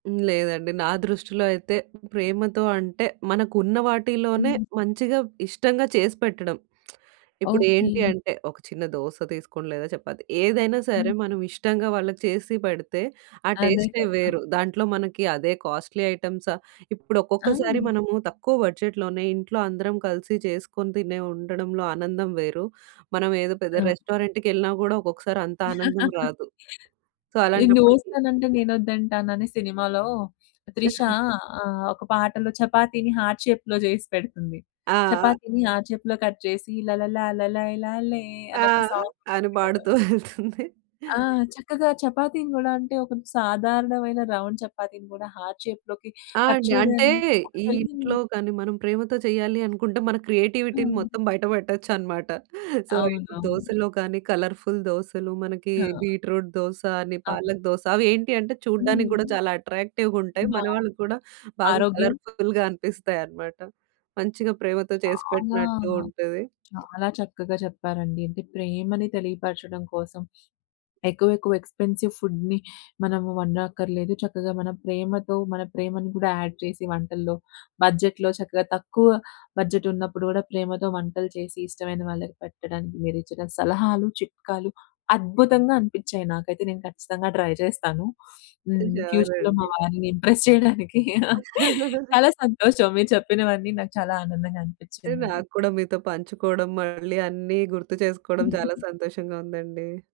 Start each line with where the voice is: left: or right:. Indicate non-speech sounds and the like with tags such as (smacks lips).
right: లేదండి. నా దృష్టిలో అయితే, ప్రేమతో అంటే మనకున్న వాటిలోనే
left: హ్మ్.
right: మంచిగా, ఇష్టంగా చేసి పెట్టడం. (smacks lips) ఇప్పుడేంటి
left: ఓకే.
right: అంటే, ఒక చిన్న దోస తీసుకోండి లేదా చెపాతి ఏదైనా సరే
left: హ్మ్.
right: మనం ఇష్టంగా వాళ్ళకి చేసి పెడితే ఆ
left: అదే
right: టేస్టే
left: కదా!
right: వేరు. దాంట్లో మనకి అదే కాస్ట్‌లీ ఐటెమ్స ఇప్పుడు ఒక్కొక్కసారి
left: ఆ!
right: మనము తక్కువ బడ్జెట్లోనే ఇంట్లో అందరం కలిసి చేసుకొని తినే ఉండడంలో ఆనందం వేరు. మనం ఏదో
left: ఆ!
right: పెద్ద రెస్టారెంట్‌కేళ్ళినా గూడా ఒక్కొక్కసారి అంత ఆనందం
left: (laughs)
right: రాదు. సో,
left: ఈ
right: అలాంటప్పుడుకి
left: 'నువ్వోస్తానంటే నేనొద్దంటాన' అనే సినిమాలో త్రిష ఆహ్, ఒక పాటలో చపాతీని హార్ట్ షేప్‌లో జేసి పెడుతుంది.
right: ఆ! ఆ!
left: చపాతీని హార్ట్ షేప్‌లో కట్ చేసి (humming) లలలాలలైలలే
right: ఆ!
left: అనే ఒక సాంగ్
right: అని
left: ఉంటుంది కదా!
right: పాడుతూ ఎళ్తుంది.
left: ఆ! చక్కగా చపాతీని గూడా అంటే ఒక సాధారణమైన రౌండ్ చపాతీని గూడా హార్ట్ షేప్‌లోకి
right: ఆ!
left: కట్
right: అండి. అంటే
left: చేయగానే
right: ఈ ఇంట్లో
left: (unintelligible)
right: కానీ, మనం ప్రేమతో చేయాలి అనుకుంటే మన క్రియేటివిటీని
left: హ్మ్.
right: మొత్తం బయట బెట్టొచ్చనమాట. సో, ఇప్పుడు
left: అవునవును.
right: దోసలో కానీ, కలర్‌ఫుల్ దోసలు మనకి
left: ఆ!
right: బీట్రూట్ దోస అని,
left: అవును.
right: పాలక్ దోస అవేంటి అంటే
left: హ్మ్.
right: చూడ్డానికి గూడా చాలా అట్రాక్టివ్‌ గుంటాయి. మన వాళ్ళకి కూడా
left: బావుంటది.
right: బాగా
left: ఆరోగ్యం
right: కలర్‌ఫుల్‌గా అనిపిస్తాయనమాట. మంచిగా ప్రేమతో
left: చాలా
right: చేసిపెట్టినట్టు ఉంటది.
left: చాలా చక్కగా చెప్పారండి. అంటే ప్రేమని తెలియపరచడం కోసం ఎక్కువెక్కువ ఎక్స్‌పెన్సివ్ ఫుడ్‌ని మనం వండక్కర్లేదు. చక్కగా మన ప్రేమతో మన ప్రేమని గూడా యాడ్ చేసి వంటల్లో, బడ్జెట్‌లో, చక్కగా తక్కువ బడ్జెట్ ఉన్నప్పుడు గూడా ప్రేమతో వంటలు చేసి ఇష్టమైన వాళ్ళకి పెట్టడానికి మీరిచ్చిన సలహాలు, చిట్కాలు అద్భుతంగా అనిపించాయి నాకైతే. నేను ఖచ్చితంగా ట్రై చేస్తాను. (sniffs) హ్మ్.
right: షూర్
left: ఫ్యూచర్‌లో మా
right: అండి.
left: వారిని ఇంప్రెస్ చేయడానికి. (laughs)
right: (laughs)
left: చాలా సంతోషం. మీరు చెప్పినవన్నీ నాకు చాలా ఆనందంగా
right: అంటే
left: అనిపించిందండి.
right: నాకు కూడా మీతో పంచుకోవడం మళ్ళీ అన్నీ గుర్తు చేసుకోవడం చాలా సంతోషంగా ఉందండి.